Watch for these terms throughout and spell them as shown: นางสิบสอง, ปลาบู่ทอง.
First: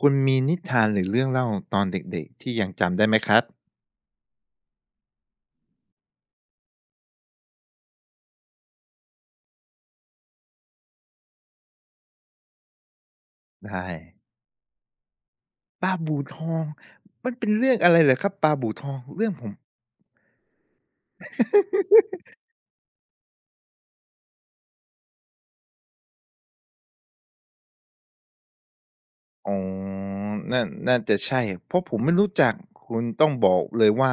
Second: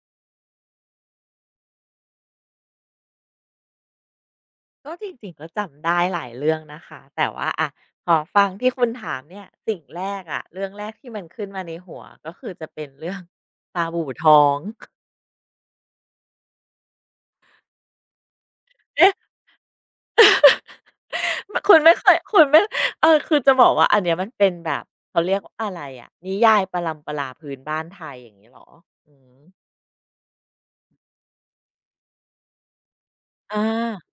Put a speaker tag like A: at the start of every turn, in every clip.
A: คุณมีนิทานหรือเรื่องเล่าตอนเด็กๆที่ยังจำได้ไหมครับ
B: ก็จริงๆก็จำได้หลายเรื่องนะคะแต่ว่าอะพอฟังที่คุณถามเนี่ยสิ่งแรกอะเรื่องแรกที่มันขึ้นมาในหัวก็คือจะเป็นเรื่อง
A: ได้
B: ตาบู่ทอง
A: ปลาบู่ทองมันเป็นเรื่องอะไรเหรอครับปลาบู่ทอง
B: เอ๊ะ
A: เรื่องผม
B: มคุณไม่เคยคุณไม่คือจะบอกว่าอันเนี้ยมันเป็นแบบเขาเรียกว่าอะไรอะนิยายปรัมปราพื้นบ้านไทยอย่างงี้เหรออืม
A: อ๋อน่าน่าจะใช่เพราะผมไม่รู้จักคุณต้องบอ
B: อา
A: กเลยว่า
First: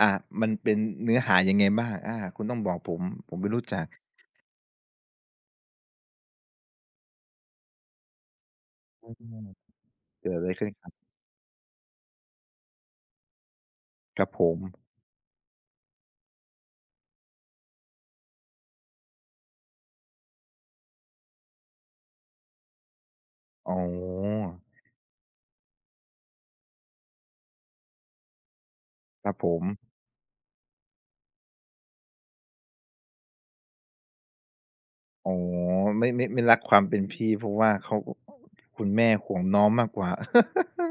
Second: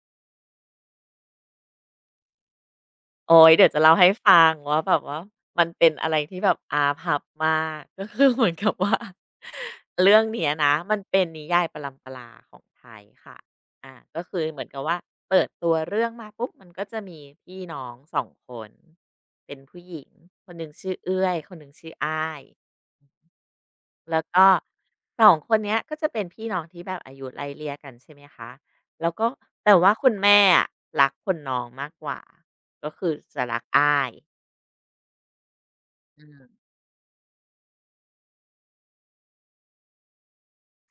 A: อ่ามันเป็นเนื้อหายังไงบ้างอาคุณต้องบอกผมผ
B: โอ๊
A: มไม่
B: ย
A: รู้
B: เดี๋ยวจะ
A: จัก
B: เล่าให้ฟังว่าแบบว่ามันเป็นอะไรที่แบบพับมาก ก็คือเหมือนกับว่า
A: อื ม
B: เรื่อง
A: เกิดอะ
B: เนี้
A: ไร
B: ย
A: ขึ้น
B: นะ
A: ครั
B: มัน
A: บ
B: เป็นนิยายปรัมปราของไทยค่ะ
A: ค
B: ก็
A: รับ
B: คื
A: ผ
B: อ
A: ม
B: เหมือนกับว่าเปิดตัวเรื่องมาปุ๊บมันก็จะมีพี่น้องสองคนเป็นผู้หญิงคนหนึ่งชื่อเอื้อยคนหนึ่งชื่ออ้าย
A: อ๋
B: แล้วก็
A: อ
B: สองคนเนี้ยก็จะเป็นพี่น้องที่แบบอายุไล่เลี่ยกันใช่ไหมคะแล้ว
A: ค
B: ก็
A: รับผม
B: แต่ว่าคุณแม่อะรักคนน้องมากกว่าก็คือจะรักอ้าย
A: อ๋อไม่
B: อื
A: ไม่ไม่รัก
B: ม
A: ความเป็นพี่เพราะว่าเขาคุณแม่ห่วงน้องมากกว่า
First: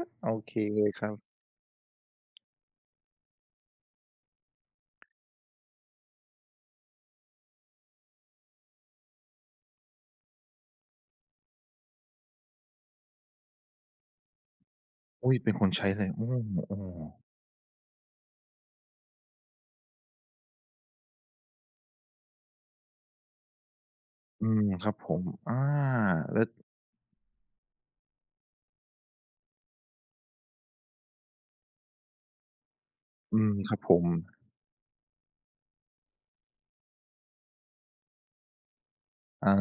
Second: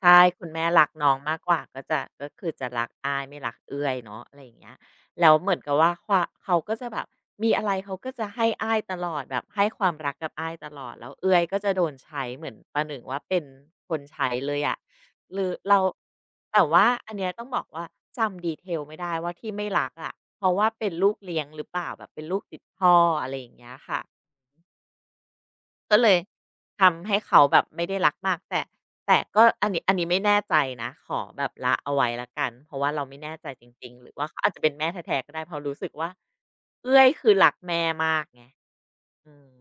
B: ใช่
A: โอ
B: คุณ
A: เค
B: แม่
A: เล
B: รัก
A: ยค
B: น้
A: รั
B: อง
A: บ
B: มากกว่าก็จะก็คือจะรักอ้ายไม่รักเอื้อยเนาะอะไรอย่างเงี้ยแล้วเหมือนกับว่าควาเขาก็จะแบบมีอะไรเขาก็จะให้อ้ายตลอดแบบให้ความรักกับอ้ายตลอดแล้วเอื้อยก็จะโดนใช้เหมือนประหนึ่งว่าเป็นคนใช้เลยอะ
A: อุ๊
B: ห
A: ย
B: รือ
A: เป็นคน
B: เรา
A: ใช้เลยโอ้
B: แต่
A: โอ้
B: ว่าอันเนี้ยต้องบอกว่าจำ detail ไม่ได้ว่าที่ไม่รักอะเพราะว่าเป็นลูกเลี้ยงหรือเปล่าแบบเป็นลูกติดพ่ออะไรอย่างเงี้ยค่ะ
A: อืมครับผมอา
B: ก็เลย
A: แล้ว
B: ทำให้เขาแบบไม่ได้รักมากแต่ก็อันนี้ไม่แน่ใจนะขอแบบละเอาไว้แล้วกันเพราะว่าเราไม่แน่
A: อื
B: ใจ
A: ม
B: จ
A: ครับ
B: ริ
A: ผ
B: งๆ
A: ม
B: หรือว่าเขาอาจจะเป็นแม่แท้ๆก็ได้เพราะรู้สึกว่าเอื้อยคือรักแม่มากไงอืม
A: อา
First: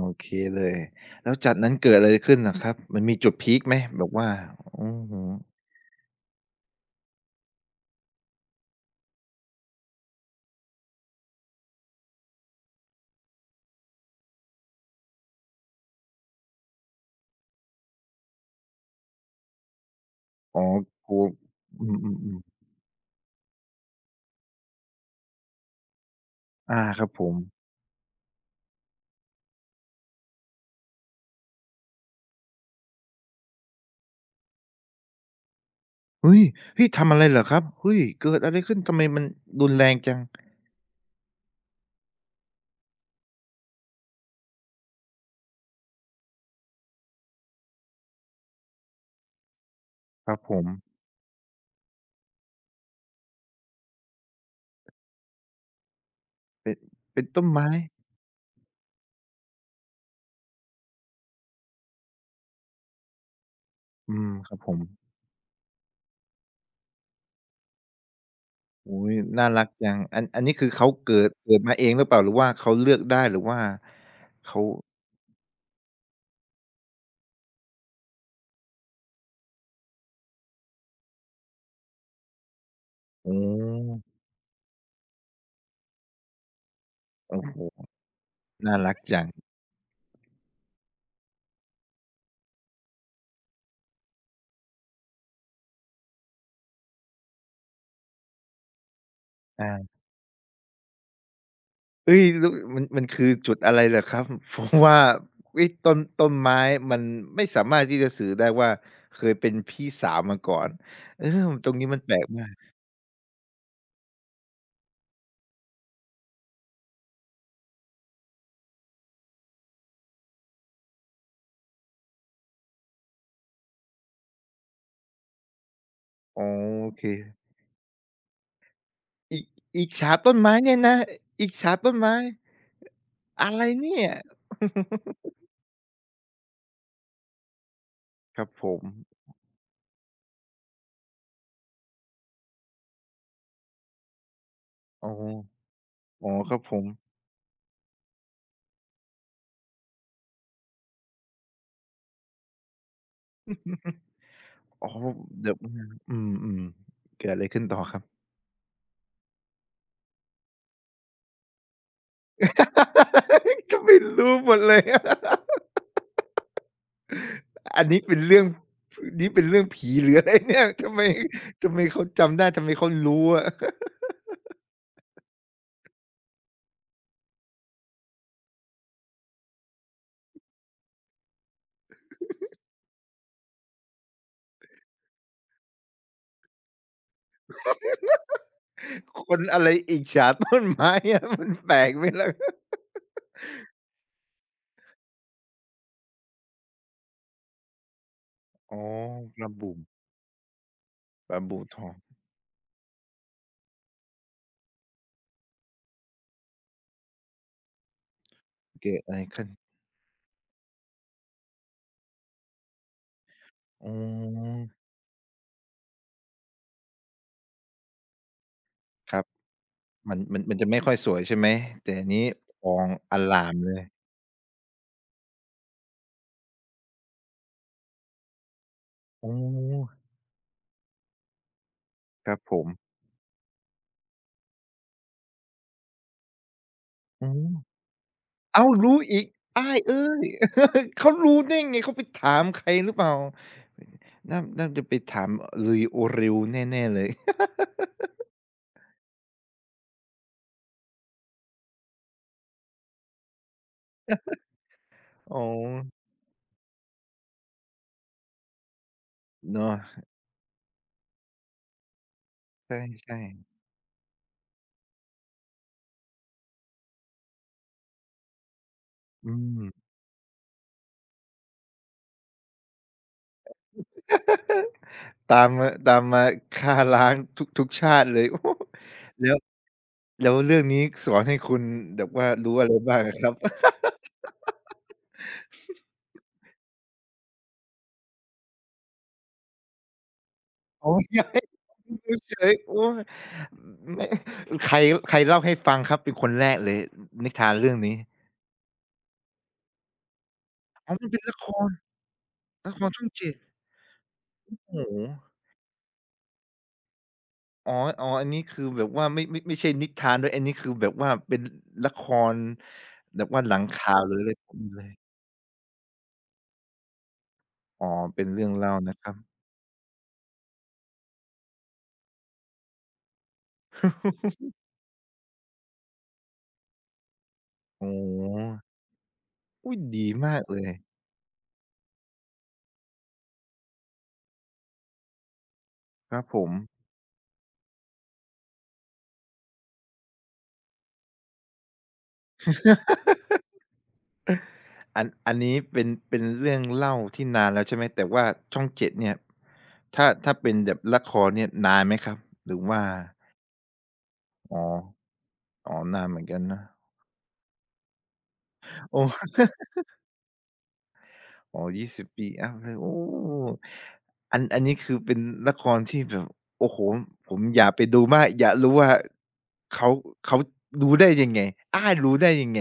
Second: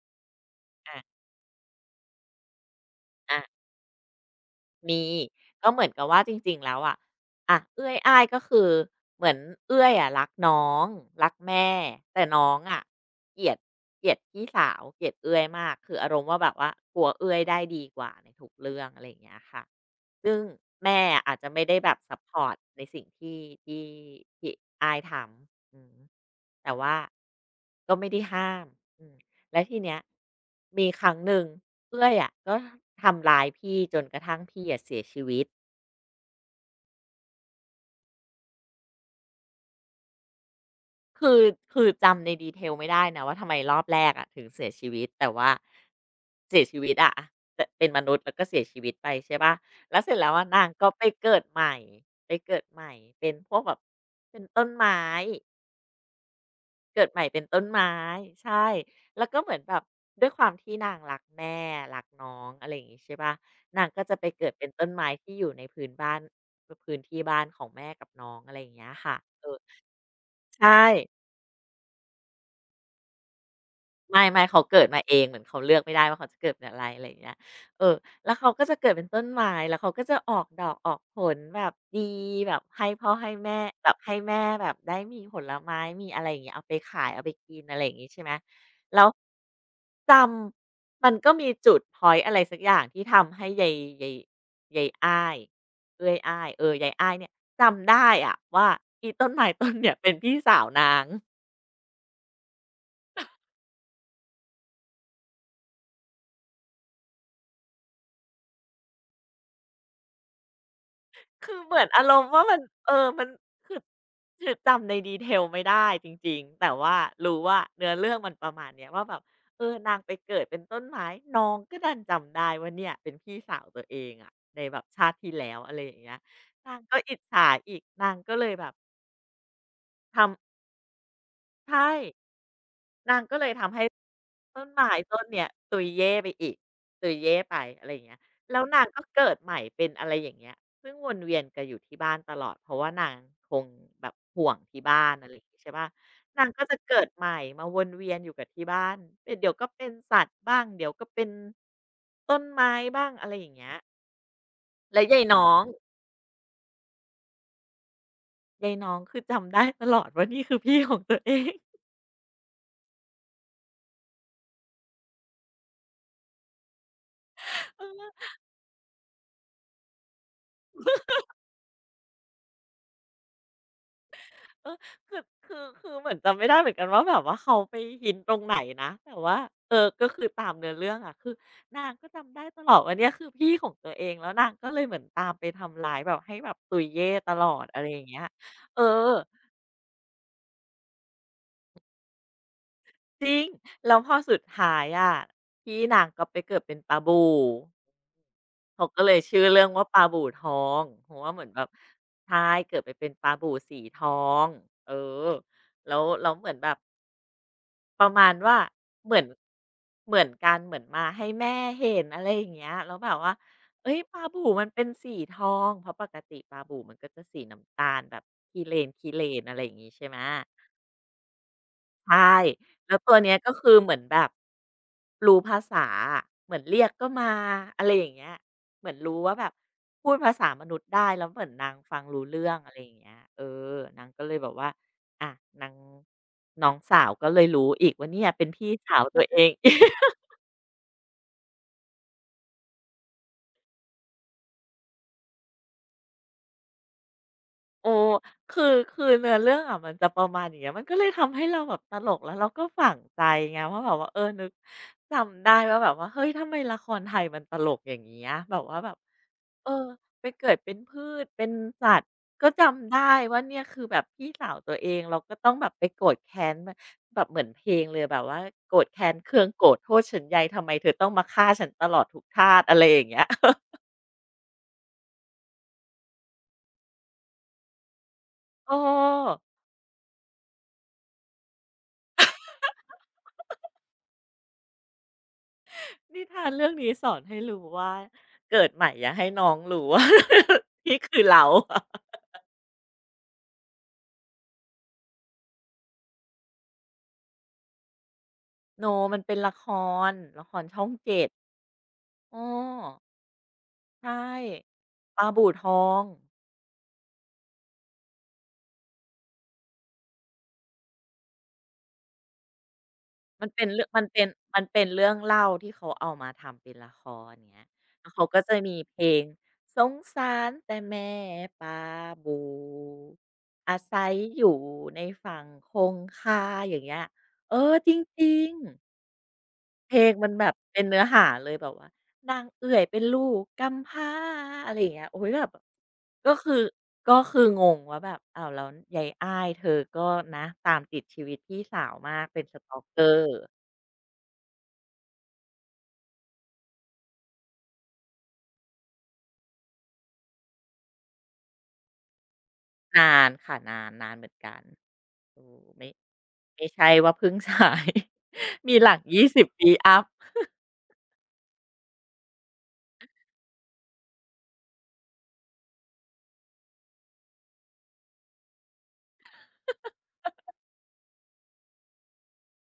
A: โอเคเลย
B: อา
A: แล้วจากนั้นเกิดอะไรขึ้นน่ะครับมันมีจุดพี
B: อา
A: กไหมแบบว่าอือ
B: มี
A: ฮึ
B: ก็เหมือนกับว่าจริงๆแล้วอะเอื้อยอ้ายก็คือเหมือนเอื้อยอะรักน้องรักแม่แต่น้องอะเกลียดเกลียดพี่สาวเกลียดเอื้อยมากคืออารมณ์ว่าแบบว่ากลัวเอื้อยได้ดีกว่าในทุกเรื่องอะไรอย่างเงี้ยค่ะซึ่ง
A: อ๋อ
B: แม่
A: กลัว
B: อาจจะไม่ได้
A: อื
B: แบบซัปพ
A: ม
B: อ
A: ๆ
B: ร์ต
A: ๆ
B: ในสิ่งที่ที่ที่อ้ายทำอือฮึแต่
A: อา
B: ว่า
A: ครับผม
B: ก็ไม่ได้ห้ามอืมแล้วทีเนี้ยมีครั้งหนึ่ง เอื้อยอะก็ทำร้ายพี่จนกระทั่งพี่อะเสียชีวิต
A: เฮ้ยเฮ้ยทำอะไรเหรอครับเฮ้ยเกิดอะไรขึ้นทำไมมันรุนแรงจัง
B: คือคือจำในดีเทลไม่ได้นะว่าทำไมรอบแรกอะถึงเสียชีวิตแต่ว่าเสียชีวิตอะแต่เป็นมนุษย์แล้วก็เสียชีวิตไปใช่เปล่าแล้วเสร็จ
A: ค
B: แล้ว
A: รับ
B: อะ
A: ผ
B: นา
A: ม
B: งก็ไปเกิดใหม่ไปเกิดใหม่เป็นพวกแบบเป็นต้นไม้
A: เป็น
B: เกิดให
A: เป็
B: ม่
A: น
B: เป็
A: ต้
B: น
A: น
B: ต้น
A: ไม้
B: ไม้ใช่แล้วก็เหมือนแบบด้วยความที่นางรักแม่รักน้องอะไรอย่างงี้ใช่เปล่านางก็
A: อื
B: จะไป
A: ม
B: เกิ
A: ค
B: ด
A: รับ
B: เป็
A: ผ
B: น
A: ม
B: ต้นไม้ที่อยู่ในพื้นบ้านพพื้นที่บ้านของแม่กับน้องอะไรอย่างเงี้ย
A: โอ้ย
B: ค่ะเอ
A: น่า
B: อ
A: รักจังอันนี้
B: ใช
A: คือ
B: ่
A: เขาเกิดมาเองหรือเปล่าหรือว่าเขาเลือกได้หรือว่า
B: ไม่
A: เขา
B: เขาเกิดมาเองเหมือนเขาเลือกไม่ได้ว่าเขาจะเกิดเป็นอะไรอะไรอย่างเงี้ยเออแล้วเขาก็จะเกิดเป็นต้นไม้แล้วเขาก็จะออกดอกออกผลแบบดีแบบให้พ่อให้
A: อื
B: แม่แบบให้
A: ม
B: แม่แบบได้มีผลไม้มีอะไรอย่างเงี้ยเอาไปขายเอาไป
A: โอ้ค่ะ
B: กิ
A: โ
B: นอะไรอ
A: ฮ
B: ย่างงี้ใช่ไหม
A: น่ารัก
B: แล้ว
A: จัง
B: จำมันก็มีจุดพอย์อะไรสักอย่างที่ทำให้ยายยายยายอ้ายเอ้อยอ้ายเออยายอ้ายเนี่ยจำได้อะว่าอีต้นไม้ต้
A: อา
B: นเนี่ยเป็นพี่สาวนาง
A: เฮ้ยแล้วมันมันคือจุดอะไรเหรอครับ เพราะว่าเฮ้ยต้นไม้มันไม่สามารถที่จะสื่อได้ว่าเคยเป็นพี่สาวมาก่อนเออ
B: คือ
A: ตร
B: เห
A: ง
B: มือ
A: นี้
B: น
A: มัน
B: อา
A: แป
B: ร
A: ล
B: ม
A: ก
B: ณ์ว่า
A: มา
B: มัน
A: ก
B: มันคือคือจำในดีเทลไม่ได้จริงๆแต่ว่ารู้ว่าเนื้อเรื่องมันประมาณเนี้ยว่าแบบเออนางไปเกิดเป็นต้นไม้น้องก็ดันจำได้ว่าเนี่ยเป็นพี่สาวตัวเองอะในแบบชาติที่แล้วอะไรอย่างเงี้ย
A: อ๋อ
B: นาง
A: โอ
B: ก็
A: เค
B: อิจฉาอีกนางก็เลยแบบ
A: อิอิจฉาต้
B: ทำ
A: นไม้เนี่ยนะอิจฉา
B: ใช่
A: ต้นไม้
B: นางก็เล
A: อะ
B: ย
A: ไร
B: ทำให้
A: เนี่ย
B: ต้นไม้ ต้นเนี้ยตุยเย่ไปอีกตุยเย่ไปอะไรอย่างเงี้ย
A: ครับ
B: แล้ว
A: ผม
B: นางก็เกิดใหม่เป็นอะไรอย่างเงี้ยซึ่งวนเวียนกันอยู่ที่บ้านตลอดเพราะว่านางคงแบบห่วงที่บ้า
A: อ๋อ
B: นอะไรอย่างงี้ใช่เปล่า
A: อ๋อ
B: นาง
A: ครับ
B: ก็
A: ผ
B: จะ
A: ม
B: เกิดใหม่มาวนเวียนอยู่กับที่บ้านเป็นเดี๋ยวก็เป็นสัตว์บ้างเดี๋ยวก็เป็นต้นไม้บ้างอะไรอย่างเงี้ย
A: อ๋อ
B: แล้วยายน้อ
A: เดี๋ยว
B: ง
A: อืมเกิดอะไรขึ้นต่อครับ
B: ยายน้องคือจำได้ตลอดว่านี่คือพี่ของตัวเอง
A: ก็ไม่รู้หมดเลย อันนี้เป็นเรื่องนี่เป็นเรื่องผีหรืออะไร เนี่ยทำไมเขาจำได้ทำไมเขารู้อะ
B: เออคือคือเหมือนจำไม่ได้เหมือนกันว่าแบบว่าเขาไปหินตรงไหนนะแต่ว่าเออก็คือตามเนื้อเรื่องอะคือนางก็จำได้ตลอดว่าเนี่ยคือพี่ของตัวเองแล้วนางก็เลยเหมือนตามไปทำร้ายแบบให้แบบตุยเย่ตลอดอะไรอย่างเงี้ยเออ
A: คนอะไรอิจฉาต้นไม้อะ มันแปลกไหมล่ะ
B: จริงแล้วพอสุดท้ายอะพี่นางก็ไปเกิดเป็นปลาบู่
A: อ๋อ
B: เขาก็เลย
A: ป
B: ชื่อ
A: ลา
B: เรื่อง
A: บู่
B: ว่าปลาบู่ทองเพราะว่า
A: ป
B: เห
A: ลา
B: มือนแบ
A: บู่
B: บ
A: ทอง
B: ใช่เกิดไปเป็นปลาบู่สีทองเออแล้วเหมือนแบบ ประมาณว่า
A: เกิด
B: เห
A: อะ
B: มื
A: ไร
B: อน
A: ขึ้น
B: เหมือนกันเหมือนมาให้แม่เห็นอะไรอย่างเงี้ยแล้วแบบว่า
A: อ๋
B: เอ้ยปลาบู่
A: อ
B: มันเป็นสีทองเพราะปกติปลาบู่มันก็จะสีน้ำตาลแบบขี้เ
A: ครั
B: ล
A: บ
B: นอะไรอย่างงี้ใช่
A: มั
B: ไหม
A: นมันมันจะไม่ค่อยสวยใช่ไหมแต่อัน
B: ใช่
A: นี้ทอง
B: แล้วตั
A: อ
B: วเนี้ย
A: ร่า
B: ก็
A: มเล
B: คือ
A: ย
B: เหมือนแบบ รู้ภาษาอะเหมือนเรียกก็มาอะไรอย่างเงี้ยเหมือนรู้
A: อ๋
B: ว่าแบบ
A: อ
B: พูดภาษามนุษย์ได้แล้วเหมือนนางฟังรู้
A: ครับ
B: เรื่อ
A: ผ
B: ง
A: ม
B: อะไรอย่างเงี้ยเออนางก็เลยแบบว่าอะนางน้องสาว
A: อ๋
B: ก็
A: อ
B: เลยรู้อีกว่าเนี่ยเป็น
A: อ้า
B: พี่
A: ว
B: สา
A: รู้
B: วตั
A: อี
B: ว
A: ก
B: เอง
A: อ้ายเอ้ ย เขารู้ได้ไงเขาไปถามใครหรือเปล่าน่าจะไปถามเอ่ยโอริวแน่ๆเลย
B: โอ้คือคือเนื้อเรื่องอะมันจะประมาณอย่างเงี้ยมันก็เลยทำให้เราแบบตลกแล้วเราก็ฝังใจไงว่าแบบว่าเออนึก
A: อ๋อ
B: จำได้ว่าแบบว่าเฮ้ยทำไมละครไทยมันตลกอย่างเงี้ยแบบว่าแบบ เออ
A: เนาะ
B: ไปเกิดเป็นพืชเป็นสัตว์ก็จำได้
A: ใช่
B: ว่าเนี่ยคือแบบพี่สาวตัวเองเราก็ต้องแบบไปโกรธแค้นมแบบเหมือนเพลงเลยแบบว่าโกรธแค้น
A: ๆอื
B: เคือง
A: ม
B: โกรธโทษฉันใยทำไมเธอต้องมาฆ่าฉันตลอดทุกทาสอะไรอย่างเงี้ย
A: ตามมาตามมาฆ่าล้างทุกชาติเลย โอ้โฮ
B: เ
A: แล้ว
B: ออ
A: แล้วเรื่องนี้สอนให้คุณแบบว่ารู้อะไรบ้างอะครับ
B: นิทานเรื่องนี้สอนให้รู้ว่าเกิดใหม่อย่าให้น้องรู้ว่า
A: อ๋ อ
B: นี่
A: อ
B: คือ
A: ยา
B: เรา
A: ยดูเฉยโอ้ยไม่ใครใครเล่าให้ฟังครับเป็นคนแรกเลยนิทานเรื่องนี้
B: โนมันเป็นละครละครช่อง
A: อ๋อมันเป็น
B: 7
A: ละคร
B: เออ
A: ละครช่องเจ็ด
B: ใช่
A: โอ้โฮ
B: ปลาบู่ทอง
A: อ๋ออ๋ออันนี้คือแบบว่าไม่ใช่นิทานด้วยอันนี้คือแบบว่าเป็นละครแบบว่า
B: มัน
A: หลัง
B: เป็นเรื่อง
A: ข่าว
B: มัน
A: หรือ
B: เป็น
A: อะไร
B: มัน
A: เล
B: เป็น
A: ย
B: เรื่องเล่าที่เขาเอามาทำเป็นละครอเงี้ย
A: อ๋อ
B: แล้ว
A: เป็
B: เขา
A: น
B: ก็
A: เรื่อง
B: จะ
A: เล่า
B: มีเพ
A: นะค
B: ล
A: รับ
B: งสงสารแต่แม่ปลาบูอาศัยอ ยู่ในฝั่งคงคาอย่างเงี้ยเออจริง
A: โออ
B: ๆ
A: ุ๊ย
B: เพล
A: ดี
B: งมัน
A: มาก
B: แบบ
A: เลย
B: เป็นเนื้อหาเลยแบบว่านางเอื่อยเป็นลูกกำพร้าอะไรอย่างเงี้ยโอ้ยแบบ
A: ครับ
B: ก็
A: ผ
B: คื
A: ม
B: อก็คืองงว่าแบบอ้าวแล้วยายอ้ายเธอก็นะตามติดชีวิตพี่สาวมากเป็น stalker
A: อันนี้เป็นเรื่องเล่าที่นานแล้วใช่ไหมแต่ว่าช่องเจดเนี่ยถ้าเป็นแบบละครเนี่ยนานไหมครับหรือว่า
B: นานค่ะนานเหมือนกั
A: อ๋อ
B: นเออ
A: อ๋อ
B: ไม่
A: นานเหมือนกันนะ
B: ไม่ใช่ว่าเพิ่ง ฉายมีห ลั
A: โอ้
B: ก20ปี อัพ
A: อ๋อยี่สิบปีอัปเลยโอ้อันนี้คือเป็นละครที่แบบโอ้โหผมอยากไปดูมากอยากรู้ว่าเขาเขารู้ได้ยังไงอ้ายรู้ได้ยังไง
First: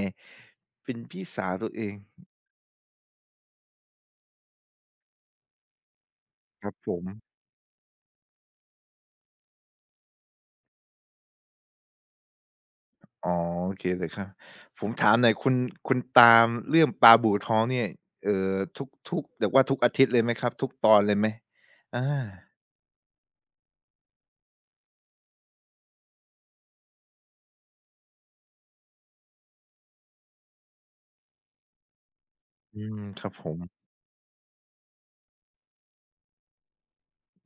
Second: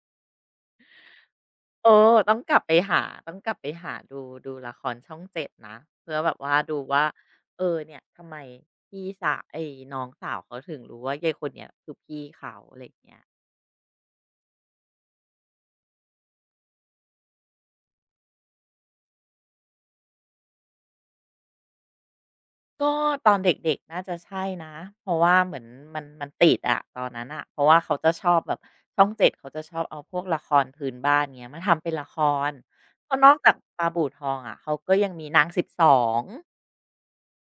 A: เป็นพี่สาวตัวเอ
B: เอ
A: ง
B: อต้องกลับไปหาดูดูละครช่องเจ็ดนะเพื่อแบบว่า
A: ครับ
B: ดู
A: ผ
B: ว่า
A: ม
B: เออเนี่ยทำไมพี่สาไอ้น้องสาวเขาถึงรู้ว่ายายคนเนี้ยคือพี่เขาอะไรอย่างเงี้ย
A: อ๋อโอเคเลยครับผมถามหน่อยคุณคุณตามเรื่องปลาบู่ท้องเนี่ยเอ่อทุกแบบว่าทุกอาทิตย์เลยไหมครับทุกตอนเลยไหมอา
B: ก็ตอนเด็กๆน่าจะใช่นะเพราะว่าเหมือนมันติดอะตอนนั้นอะเพราะว่าเขาจะชอบแบบช่อง7เขาจะชอบเอาพวกละครพื้นบ้านเงี้ยมาทำเป็นละคร
A: อืม
B: ก็
A: ค
B: น
A: รับ
B: อก
A: ผ
B: จาก
A: ม
B: ปลาบู่ทองอะเขาก็ยังมีนางสิบสอง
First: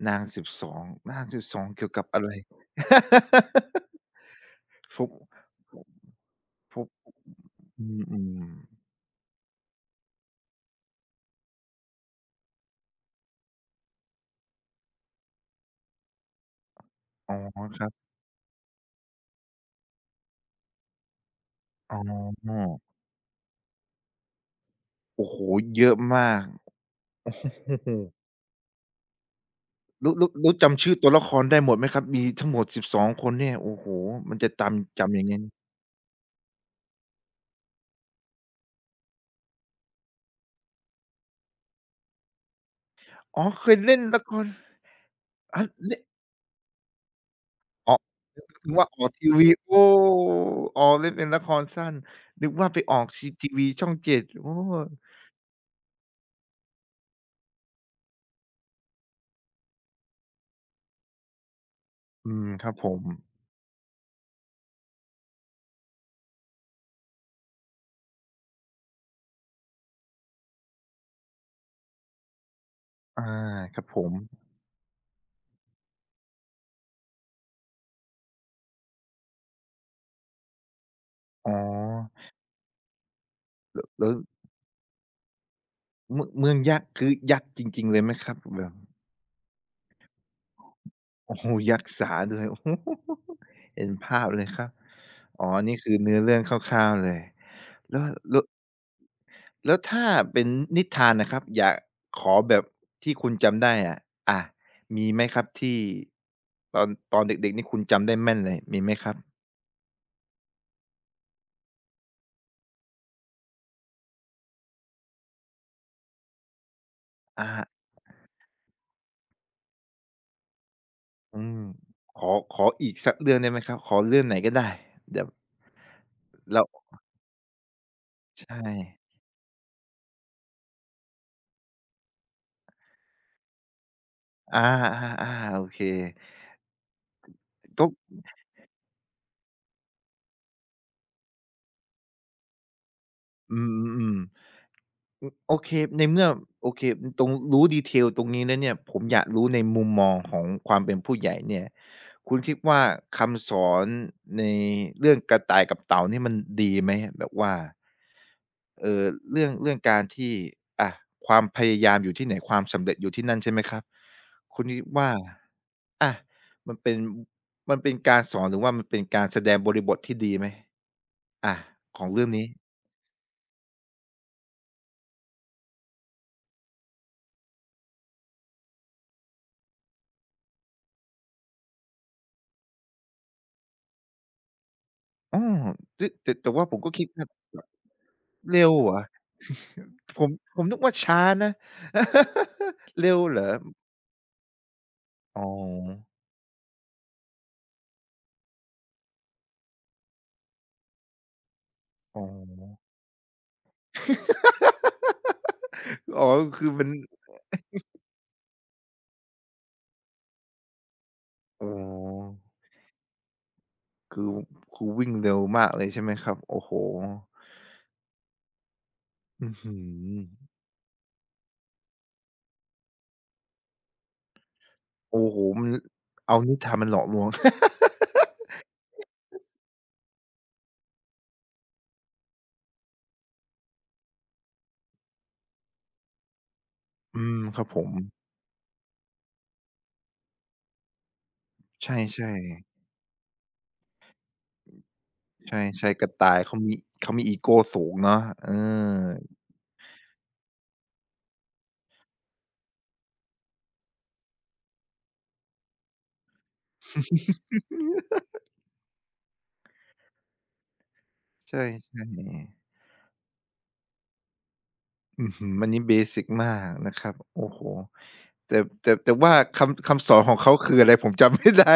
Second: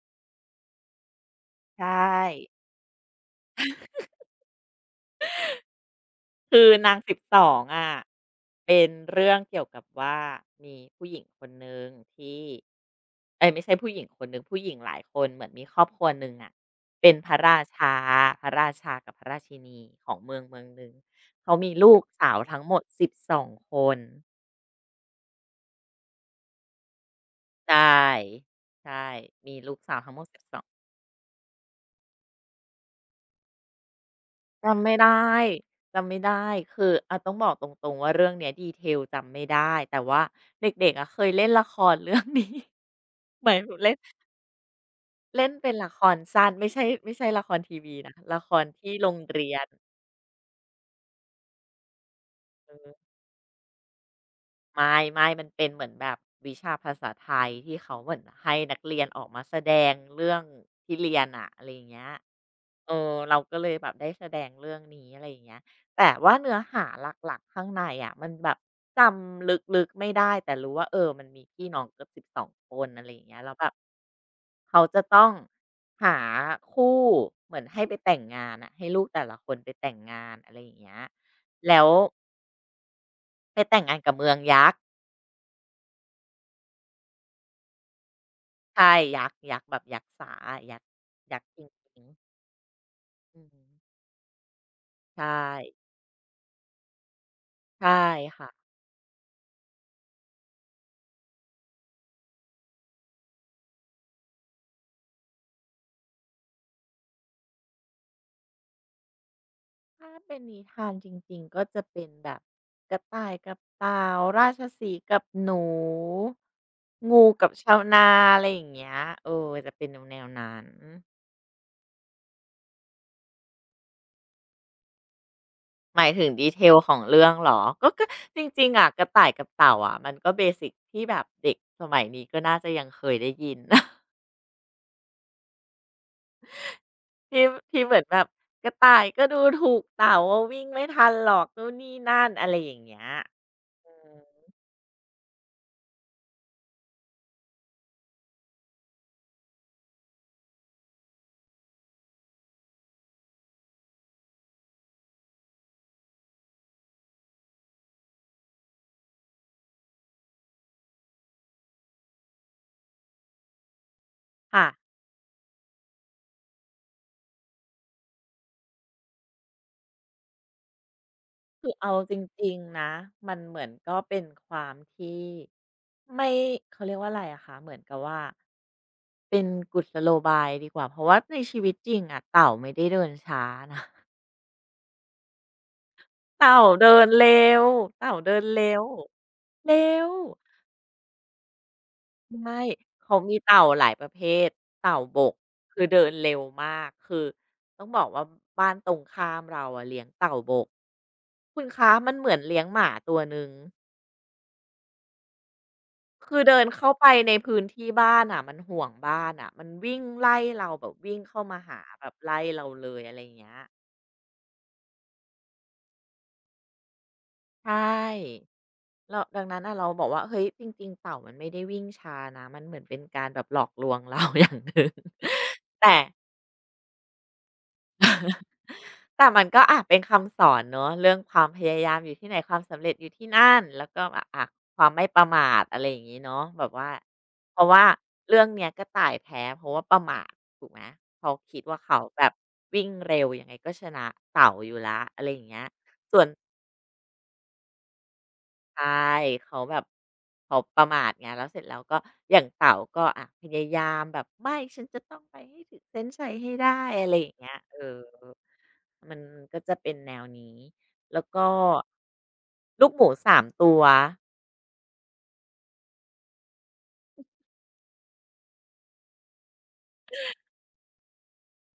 A: นาง12นาง12เกี่ย
B: ใช่
A: วกับอะไร ผม
B: คือ
A: ผม
B: นาง12องอ่ะ
A: อืม
B: เป็นเรื่องเกี่ยวกับว่ามีผู้หญิงคนหนึ่งที่ เอ๊ยไม่ใช่ผู้หญิงคนหนึ่งผู้หญิงหลายคนเหมือนมีครอบครัวหนึ่งอะเป็น
A: ๆ
B: พ
A: อ๋อ
B: ระรา
A: ครั
B: ชา
A: บ
B: พระราชากับพระราชินีของเมืองเมืองหนึ่งเขามีลู
A: อ๋
B: กสาวทั้ง
A: อ
B: หมด12คน
A: โอ้โฮเยอะมาก โอ้
B: ใช
A: โฮ
B: ่ใช่มีลูกสาวทั้งหมดสิบ
A: แล้
B: ส
A: ว
B: อ2
A: จำชื่อตัวละครได้หมดไหมครับมีทั้งหมด12คนเนี่ยโอ้โฮมันจะ
B: จำไม่ได้
A: จำยังไง
B: จำไม่ได้คืออาต้องบอกตรงๆว่าเรื่องเนี้ย d e t a i จำไม่ได้แต่ว่าเด็กๆอะเคยเล่นละครเรื่องนี้
A: อ๋ อ
B: หมาย
A: เค
B: ถึ
A: ย
B: งเล่น
A: เล่นละคร
B: เล่น
A: อา
B: เป็นละค
A: นี่
B: รสั้นไม่ใช่ละครที
A: อ๋อ
B: วีนะละคร
A: นึกว่า
B: ที่
A: ออ
B: โร
A: ก
B: ง
A: ทีวี
B: เรียน
A: โอ้อ๋อเล่นเป็นละครสั้นนึกว่าไป
B: เอ
A: ออก
B: อ
A: ชีทีวีช่อง7โอ้
B: ไม่ไมมันเป็นเหมือนแบบวิชาภาษาไทยที่เขาเหมือนให้นักเรียนออกมาแสดงเรื่องที่เรียนอะอะไรอย่างเงี้ย
A: อืมครับผ
B: เอ
A: ม
B: อเราก็เลยแบบได้แสดงเรื่องนี้อะไรอย่างเงี้ยแต่ว่าเนื้อหาหลักๆข้างในอะมันแบบจำลึกๆไม่ได้แต่รู้ว่าเออมันมีพี่น้องเกือบ12คนอะไรอ
A: อา
B: ย่างเงี้ยแล้วแบบ
A: ครับผม
B: เขาจะต้องหาคู่เหมือนให้ไปแต่งงานอะให้ลูกแต่ละคนไปแต่งงานอะไรอย่างเงี้ย
A: อ๋อ
B: แล้วไปแต่งงาน
A: แล้
B: กั
A: ว
B: บเมืองยักษ์
A: เมืองยักษ์คือยักษ์จริงๆเลยไหมครับแบบ
B: ใช่ยักษ์แบบยักษ์สาอะ
A: โอ้
B: ยัก
A: โฮ
B: ษ์จร
A: ยักษ์
B: ิง
A: สา
B: ๆ
A: ด้วย โอ้โฮ
B: อืม
A: เห็นภาพเลยครับ
B: ใช่
A: อ๋อนี่คือเนื้อเรื่องคร่าวๆเลย
B: ใช่
A: แล้วแล้ว
B: ค่ะ
A: แล้วถ้าเป็นนิทานนะครับอยากขอแบบที่คุณจำได้อะอามีไหมครับที่ตอนเด็กๆนี่คุณจำได้แม่นเลยมีไหมครับ
B: ถ้าเป็นนิทานจริงๆก็จะเป็นแบบกระต่ายกับเต่าราชสีห์กับหนูงู
A: อะ
B: กับ
A: ฮะ
B: ชาวนาอะไรอย่างเงี้ยเออจะเป็นแนวๆนั้น
A: อืมขออีกสักเรื่องได้ไหมครับขอเรื่องไหนก็ได้แบบ
B: หมายถึง
A: แล้ว
B: detail ของเรื่องเหรอก็จ
A: ใช
B: ริงๆอะกระ
A: ่
B: ต่ายกับเต่าอะมันก็เบสิกที่แบบเด็กสมัยนี้ก็น่าจะยังเคยได้ยิน
A: อาๆๆโอเค
B: ที่ที่
A: ก็
B: เหมือนแบบกระต่ายก็ดูถูกเต่าว่าวิ่งไม่ทันหรอกนู่นนี่นั่นอะไรอย่างเงี้ย
A: อื
B: อืม
A: มๆ อืมโอเคในเมื่อโอเคตรงรู้ detail ตรงนี้แล้วเนี่ยผมอยากรู้ในมุมมองของความเป็นผู้ใหญ่เนี่ยคุณคิดว่าคำสอนในเรื่องกระต่ายกับเต่านี่มันดีไหมแบบว่าเอ่อเรื่องการที่อะความพยายามอยู่ที่ไหนความสำเร็จอยู่ที่นั่นใช่ไหมครับคุ
B: ค่ะ
A: ณคิดว่าอะมันเป็นมันเป็นการสอนหรือว่ามันเป็นการแสดงบริบทที่ดีไหมอะ
B: คือเอา
A: ของ
B: จ
A: เรื่องนี้
B: ริงๆนะมันเหมือนก็เป็นความที่ไม่เขาเรียกว่าอะไรอะคะเหมือนกับว่าเป็นกุศโลบายดีกว่าเพราะว่าในชีวิตจริงอะเต่าไม่ได้เดินช้านะ
A: อ้อแต่
B: เต่า
A: ว่าผมก็
B: เดิ
A: คิ
B: น
A: ดว่า
B: เร็วเต่าเดิน
A: เร็ว
B: เร็ว
A: เหรอ
B: เร็ว
A: ผมนึกว่าช้านะ
B: ใช่
A: เร็
B: เขา
A: ว
B: มี
A: เหรอ
B: เต่าหลายประเภทเต่าบก
A: อ๋อ
B: คือเดินเร็วมากคือต้องบอกว่าบ้านตรงข้ามเราอะเลี้ยงเต่าบกคุณคะมัน
A: อ๋อ
B: เหมือนเลี้ยงหมาตัวหนึ่ง
A: อ๋อ
B: คือเดิน
A: คือมั
B: เข้า
A: น
B: ไปในพื้นที่บ้านอะมันห่วงบ้านอะมันวิ่งไล่เราแบบวิ่งเข้ามา
A: อ๋
B: หาแบบ
A: อ
B: ไล่เราเลยอะไรอย่างเงี้ย
A: คือคือวิ่งเร็วมากเลยใช่ไหมครับโอ้โฮ
B: ใช่เราดัง
A: อื้อ
B: นั้น
A: ฮื
B: น่ะ
A: อ
B: เราบอกว่าเฮ้ยจริงๆเต่ามันไม่ได้วิ่งช้านะมันเหมือนเป็นการแบบหลอกลวงเรา อย่างหนึ่ง
A: โอ้โฮมัน
B: แต่
A: เอานิทานมาหลอกลวง
B: แต่มันก็อาจเป็นคำสอนเนอะเรื่องความพยายามอยู่ที่ไหนความสำเร็จอยู่ที่นั่นแล้วก็แบบความไม่ประมาทอะไรอย่างงี้เนาะแบบว่า
A: อืม
B: เพ
A: ครับ
B: ราะ
A: ผ
B: ว่า
A: ม
B: เรื่องเนี้ยก็ต่ายแพ้เพราะว่าประมาทถูกไหมเขาคิดว่าเขาแบบ
A: ใช่ๆ
B: วิ่งเร็วยังไงก็ชนะเต่าอยู่แล้วอะไรอย่าง
A: ใ
B: เงี้ย
A: ช่ๆกระ
B: ส่วน
A: ต่ายเขามีเขามีอีโกสูงเนาะเอ
B: ใช่
A: อ
B: เขาแบบเขาประมาทไงแล้วเสร็จแล้วก็อย่างเต๋าก็อะพยายามแบบไม่ฉันจะต้องไปให้ถึงเส้นชัยให้ได้อะไรอย่างเงี้ยเออมันก็จะเป็นแนวนี้แล้วก็
A: ใช่ๆ
B: ลูกหมูสามตัว
A: อื้อฮืออันนี้เบสิกมากนะครับโอ้โฮแต่แต่ว่าคำสอนของเขาคืออะไร ผมจำไม่ได้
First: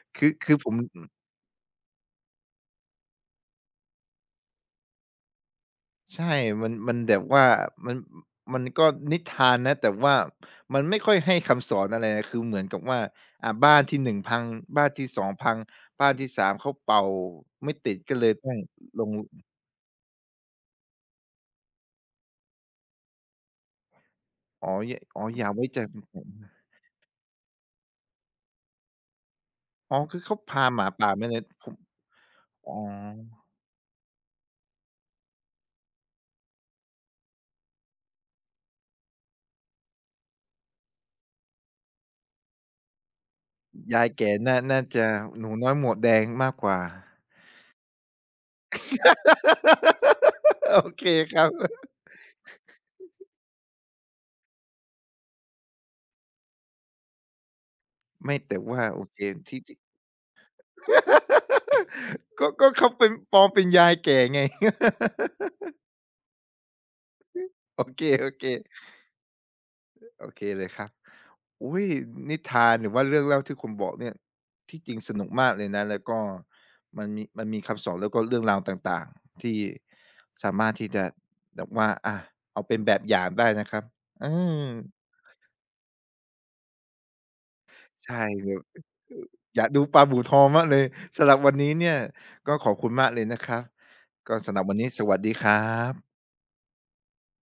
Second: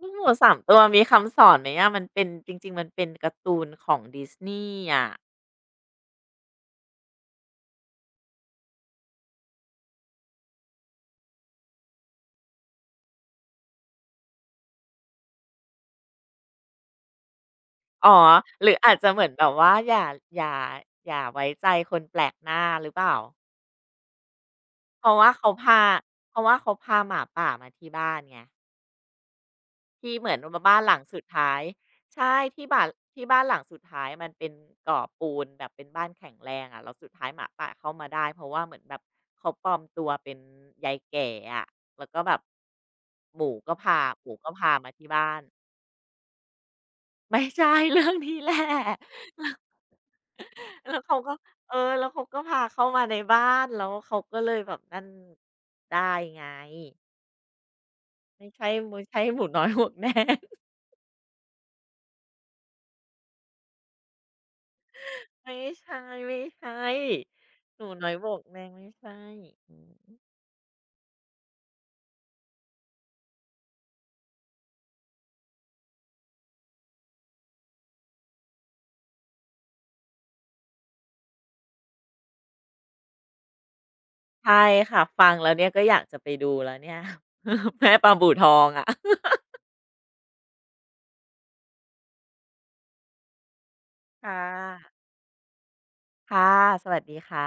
B: ลูก หมูสา
A: คื
B: ม
A: อผ
B: ตั
A: ม
B: วมีคำสอนไหมอะมันเป็นจริงๆมันเป็นการ์ตูนของดิสนีย์อะ
A: ใช่มันมันแบบว่ามันมันก็นิทานนะแต่ว่ามันไม่ค่อยให้คำสอนอะไรนะคือเหมือนกับว่าอ่าบ้านที่1พังบ้านที่2พังบ้านที่3เขาเป่าไม่ติด
B: อ๋อ
A: ก็เลยต้อง
B: หรืออาจ
A: ล
B: จะ
A: ง
B: เหมือนแบบว่าอย่าอย่าอย่าไว้ใจคนแปลกหน้าหรือเปล่า
A: อ๋อย
B: เพราะ
A: อ๋อ
B: ว่า
A: อย่า
B: เขา
A: ไว้ใจ
B: พาเพราะว่า เขาพาหมาป่ามาที่บ้านไง
A: อ๋อ
B: ที่
A: คือ
B: เหมือ
A: เขา
B: นว่า
A: พา
B: บ้า
A: ห
B: น
A: มา
B: หลัง
A: ป่า
B: สุด
A: มาเลย
B: ท้าย
A: ผม
B: ใช่ที่
A: อ๋อ
B: บ้านหลังสุดท้ายมันเป็นก่อปูนแบบเป็นบ้านแข็งแรงอะแล้วสุดท้ายหมาป่าเข้ามาได้เพราะว่าเหมือนแบบเขาปลอมตัวเป็นยายแก่อะแล้วก็แบบหมูก็พา
A: ยายแก่น่า
B: มา
A: จะ
B: ที่บ้าน
A: หนูน้อยหม วกแดงมากกว่า
B: ไม่ใช่ เรื่องนี้แหละ
A: โอ
B: แล้ว
A: เค
B: เขาก็
A: ครับ
B: เออแล้วเขาก็พาเข้ามาในบ้านแล้วเขาก็เลยแบบนั่นได้ไง
A: ไม่
B: ไม่
A: แต่
B: ใช่
A: ว่า
B: ไม่
A: โอเค
B: ใช่หมูน้อยห
A: ที่
B: มวกแดง
A: ก็เขาเป็นปลอมเป็นยายแก่ไง
B: ไม่ใช่ไม่ใช่ห
A: โอ
B: นูน้อยโบก
A: เค
B: แมงไม่ใช่อืม
A: ๆโอเคเลยครับอุ๊ยนิทานหรือว่าเรื่องเล่าที่คุณบอกเนี่ยที่จริงสนุกมากเลยนะแล้วก็มันมันมีคำสอนแล้วก็เรื่องราวต่างๆที่สามารถที่จะแบบว่าอาเอาเป็นแบบอย่างได้นะครับอื
B: ใช่
A: ม
B: ค่ะฟังแล้วเนี่ยก็อยากจะไปดูแล้วเนี่ย แม่ปลา
A: ใช่
B: บู่ท
A: เล
B: อ
A: ย
B: งอะ
A: ออยากดูปลาบู่ทองมากเลยสำหรับวันนี้เนี่ยก็ขอบคุณมากเลยนะครับ
B: ค่
A: ก็สำหรับวันนี้ส
B: ะ
A: วัสดีครับ
B: ค่ะสวัสดีค่ะ